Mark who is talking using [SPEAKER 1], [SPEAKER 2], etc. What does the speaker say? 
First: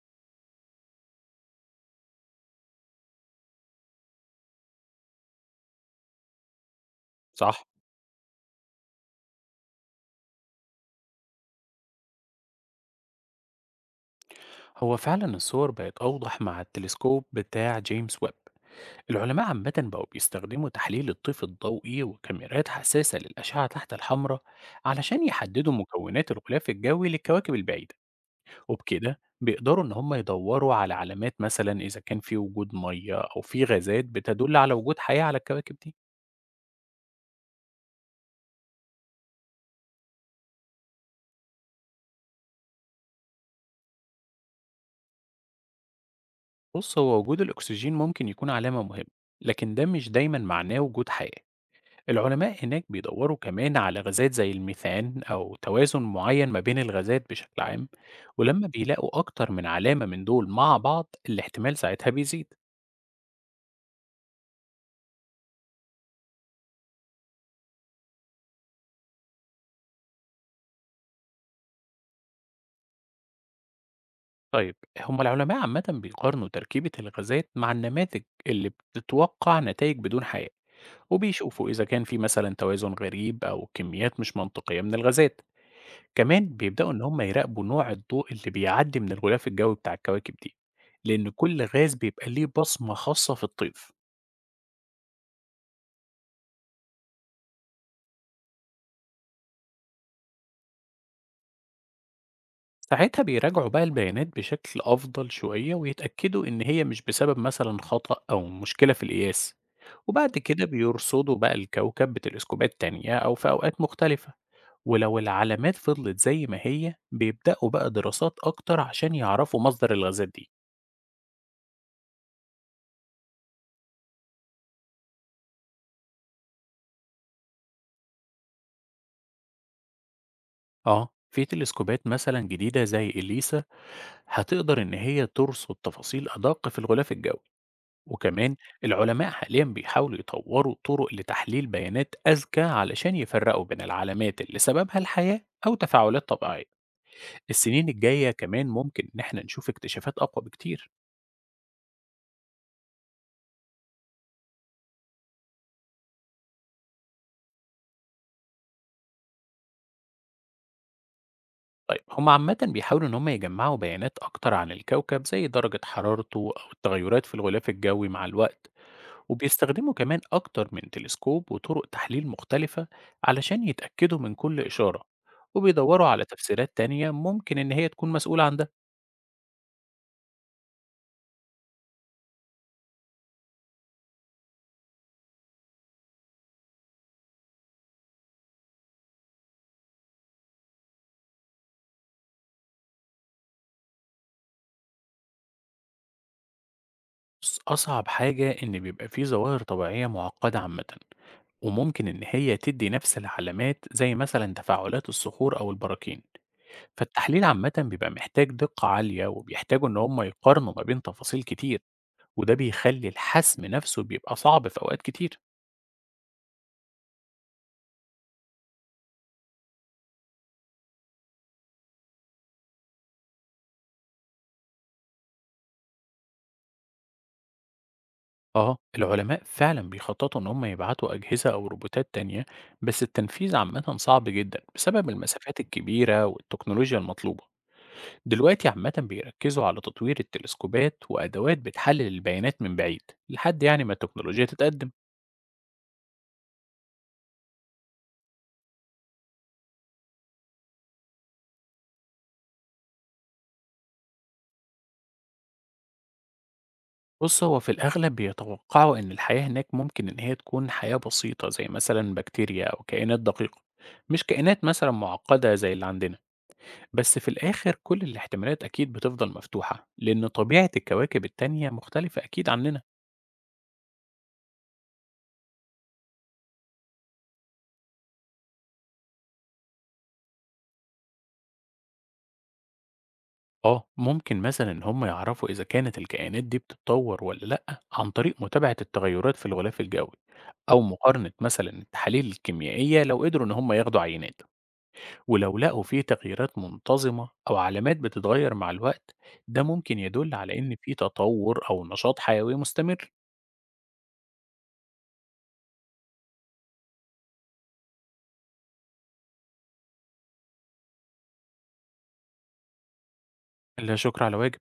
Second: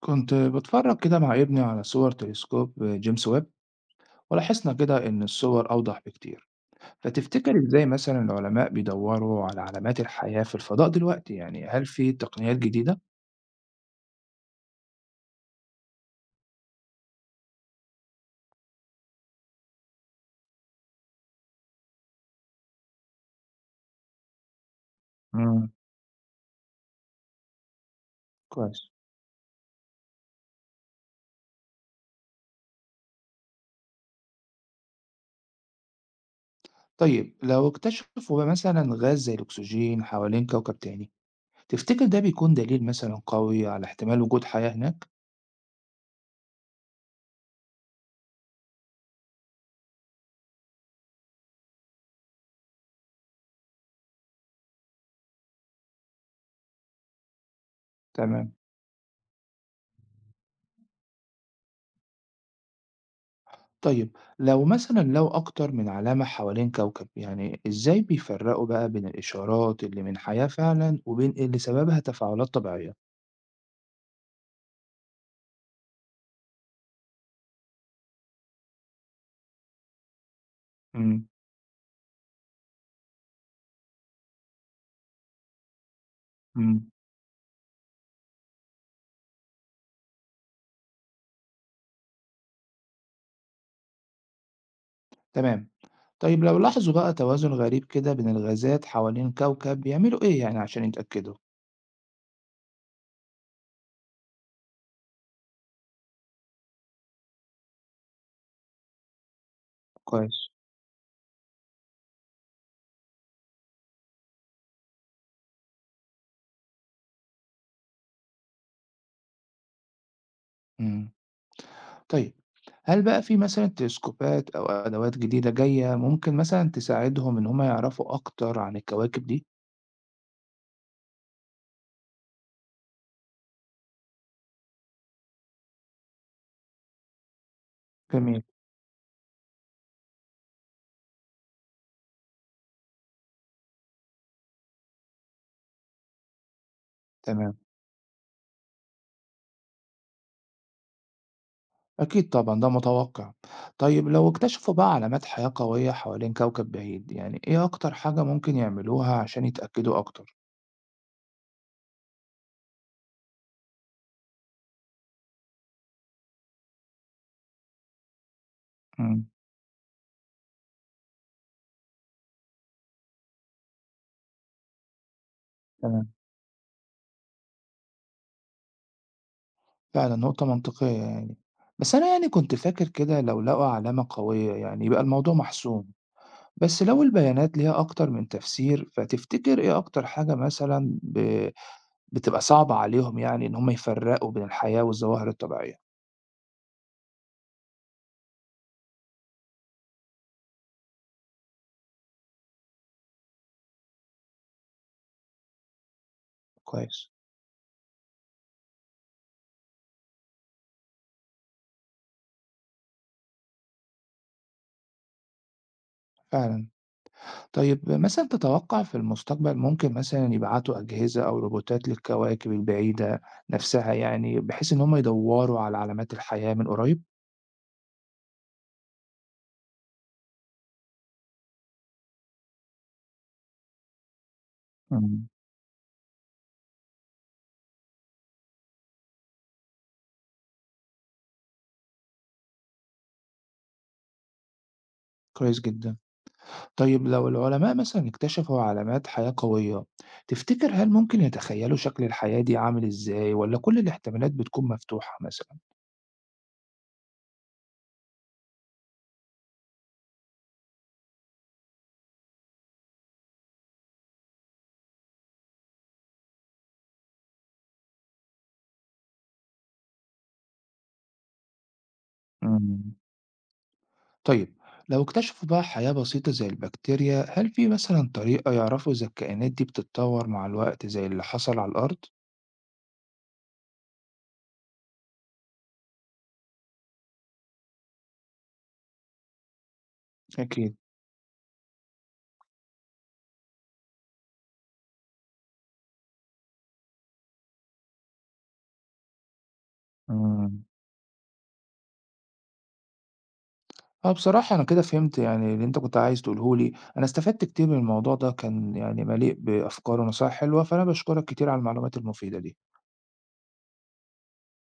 [SPEAKER 1] كنت بتفرج كده مع ابني على صور تلسكوب جيمس ويب، ولاحظنا كده إن الصور أوضح بكتير. فتفتكر
[SPEAKER 2] صح.
[SPEAKER 1] إزاي مثلا العلماء بيدوروا على علامات الحياة في الفضاء دلوقتي، يعني هل في تقنيات جديدة؟
[SPEAKER 2] هو فعلا الصور بقت أوضح مع التلسكوب بتاع جيمس ويب. العلماء عامة بقوا بيستخدموا تحليل الطيف الضوئي وكاميرات حساسة للأشعة تحت الحمراء علشان
[SPEAKER 1] امم
[SPEAKER 2] يحددوا مكونات الغلاف الجوي للكواكب البعيدة.
[SPEAKER 1] كويس.
[SPEAKER 2] وبكده بيقدروا إن هم يدوروا على علامات، مثلا إذا كان في وجود مية أو في غازات بتدل على وجود حياة على الكواكب دي.
[SPEAKER 1] طيب لو اكتشفوا مثلا غاز زي الأكسجين حوالين كوكب تاني، تفتكر ده بيكون دليل مثلا قوي على احتمال وجود حياة هناك؟
[SPEAKER 2] بص، هو وجود الأكسجين ممكن يكون علامة مهمة، لكن ده مش دايما معناه وجود حياة. العلماء هناك بيدوروا كمان على غازات زي الميثان أو توازن معين ما بين الغازات بشكل عام.
[SPEAKER 1] تمام.
[SPEAKER 2] ولما بيلاقوا أكتر من علامة من دول مع بعض، الاحتمال ساعتها بيزيد.
[SPEAKER 1] طيب لو مثلًا لو أكتر من علامة حوالين كوكب، يعني إزاي بيفرقوا بقى بين الإشارات اللي من حياة فعلًا وبين اللي سببها تفاعلات طبيعية؟
[SPEAKER 2] طيب، هم العلماء عامة بيقارنوا تركيبة الغازات مع النماذج اللي بتتوقع نتائج بدون حياة،
[SPEAKER 1] إمم،
[SPEAKER 2] وبيشوفوا إذا كان في مثلا توازن غريب أو كميات مش منطقية من الغازات. كمان
[SPEAKER 1] إمم،
[SPEAKER 2] بيبدأوا إن هم يراقبوا نوع الضوء اللي بيعدي من الغلاف الجوي بتاع الكواكب دي، لأن كل غاز بيبقى ليه بصمة خاصة في الطيف.
[SPEAKER 1] تمام. طيب لو لاحظوا بقى توازن غريب كده بين الغازات حوالين كوكب بيعملوا إيه يعني عشان يتأكدوا؟
[SPEAKER 2] ساعتها بيراجعوا بقى البيانات بشكل أفضل شوية ويتأكدوا إن هي مش بسبب مثلا خطأ أو مشكلة في القياس. وبعد
[SPEAKER 1] كويس.
[SPEAKER 2] كده بيرصدوا بقى الكوكب بتلسكوبات تانية أو في أوقات مختلفة، ولو العلامات فضلت زي ما هي بيبدأوا بقى دراسات أكتر عشان يعرفوا مصدر الغازات دي.
[SPEAKER 1] إمم، طيب هل بقى في مثلًا تلسكوبات أو أدوات جديدة جاية ممكن مثلًا تساعدهم إن هم يعرفوا أكتر عن الكواكب دي؟
[SPEAKER 2] آه، في تلسكوبات مثلا جديدة زي إليسا هتقدر إن هي ترصد تفاصيل أدق في الغلاف الجوي.
[SPEAKER 1] جميل.
[SPEAKER 2] وكمان العلماء حاليا بيحاولوا يطوروا طرق لتحليل بيانات أذكى علشان يفرقوا بين العلامات اللي سببها الحياة أو تفاعلات طبيعية.
[SPEAKER 1] تمام.
[SPEAKER 2] السنين الجاية كمان ممكن إن احنا نشوف اكتشافات أقوى بكتير.
[SPEAKER 1] أكيد طبعًا، ده متوقّع. طيب لو اكتشفوا بقى علامات حياة قوية حوالين كوكب بعيد، يعني إيه أكتر حاجة ممكن يعملوها عشان يتأكدوا أكتر؟
[SPEAKER 2] طيب، هم عامة بيحاولوا إن هم يجمعوا بيانات أكتر عن الكوكب زي درجة حرارته أو التغيرات في الغلاف الجوي مع الوقت.
[SPEAKER 1] إمم،
[SPEAKER 2] وبيستخدموا كمان أكتر من تلسكوب وطرق تحليل مختلفة علشان يتأكدوا من كل إشارة، وبيدوروا
[SPEAKER 1] تمام،
[SPEAKER 2] على تفسيرات تانية ممكن إن هي تكون مسؤولة عن ده.
[SPEAKER 1] فعلًا نقطة منطقية يعني. بس أنا يعني كنت فاكر كده لو لقوا علامة قوية يعني يبقى الموضوع محسوم، بس لو البيانات ليها أكتر من تفسير، فتفتكر إيه أكتر حاجة مثلًا بتبقى صعبة عليهم يعني إن هم يفرّقوا بين الحياة والظواهر الطبيعية؟
[SPEAKER 2] بُص، أصعب حاجة إن بيبقى في ظواهر طبيعية معقدة عامةً، وممكن إن هي تدّي نفس العلامات زي مثلًا تفاعلات الصخور أو البراكين،
[SPEAKER 1] كويس،
[SPEAKER 2] فالتحليل عامةً بيبقى محتاج دقة عالية، وبيحتاجوا إن هم يقارنوا ما بين تفاصيل كتير، وده بيخلّي الحسم نفسه بيبقى صعب في أوقات كتير.
[SPEAKER 1] فعلًا. طيب مثلًا تتوقع في المستقبل ممكن مثلًا يبعتوا أجهزة أو روبوتات للكواكب البعيدة نفسها يعني، بحيث إن هم يدوّروا على علامات الحياة من قريب؟
[SPEAKER 2] آه، العلماء فعلًا بيخططوا إن هم يبعتوا أجهزة أو روبوتات تانية، بس التنفيذ عامةً صعب جدًا بسبب
[SPEAKER 1] إمم،
[SPEAKER 2] المسافات الكبيرة والتكنولوجيا المطلوبة. دلوقتي عامة بيركزوا على تطوير التلسكوبات وأدوات بتحلل البيانات من بعيد لحد يعني ما التكنولوجيا تتقدم.
[SPEAKER 1] كويس جدًا. طيب لو العلماء مثلًا اكتشفوا علامات حياة قوية، تفتكر هل ممكن يتخيلوا شكل الحياة دي عامل إزاي والّا كل الاحتمالات بتكون مفتوحة مثلًا؟
[SPEAKER 2] بص، هو في الأغلب بيتوقعوا إن الحياة هناك ممكن إن هي تكون حياة بسيطة زي مثلا بكتيريا أو كائنات دقيقة، مش كائنات مثلا معقدة زي اللي عندنا. بس في الآخر كل الاحتمالات أكيد بتفضل مفتوحة لأن طبيعة الكواكب التانية مختلفة أكيد عننا.
[SPEAKER 1] إمم، طيب لو اكتشفوا بقى حياة بسيطة زي البكتيريا، هل في مثلًا طريقة يعرفوا إذا الكائنات دي بتتطور مع الوقت زي اللي حصل على الأرض؟
[SPEAKER 2] آه، ممكن مثلًا إن هم يعرفوا إذا كانت الكائنات دي بتتطور والّا لأ عن طريق متابعة التغيرات في الغلاف الجوي،
[SPEAKER 1] أكيد.
[SPEAKER 2] أو مقارنة مثلًا التحاليل الكيميائية لو قدروا إن هم ياخدوا عينات. ولو لقوا في تغييرات منتظمة أو علامات بتتغير مع الوقت، ده ممكن يدل على
[SPEAKER 1] إمم.
[SPEAKER 2] إن في تطور أو نشاط حيوي مستمر.
[SPEAKER 1] آه، بصراحة أنا كده فهمت يعني اللي أنت كنت عايز تقوله لي، أنا استفدت كتير من الموضوع ده، كان يعني مليء بأفكار ونصايح حلوة، فأنا باشكرك كتير على المعلومات المفيدة دي.
[SPEAKER 2] لا شكر على واجب.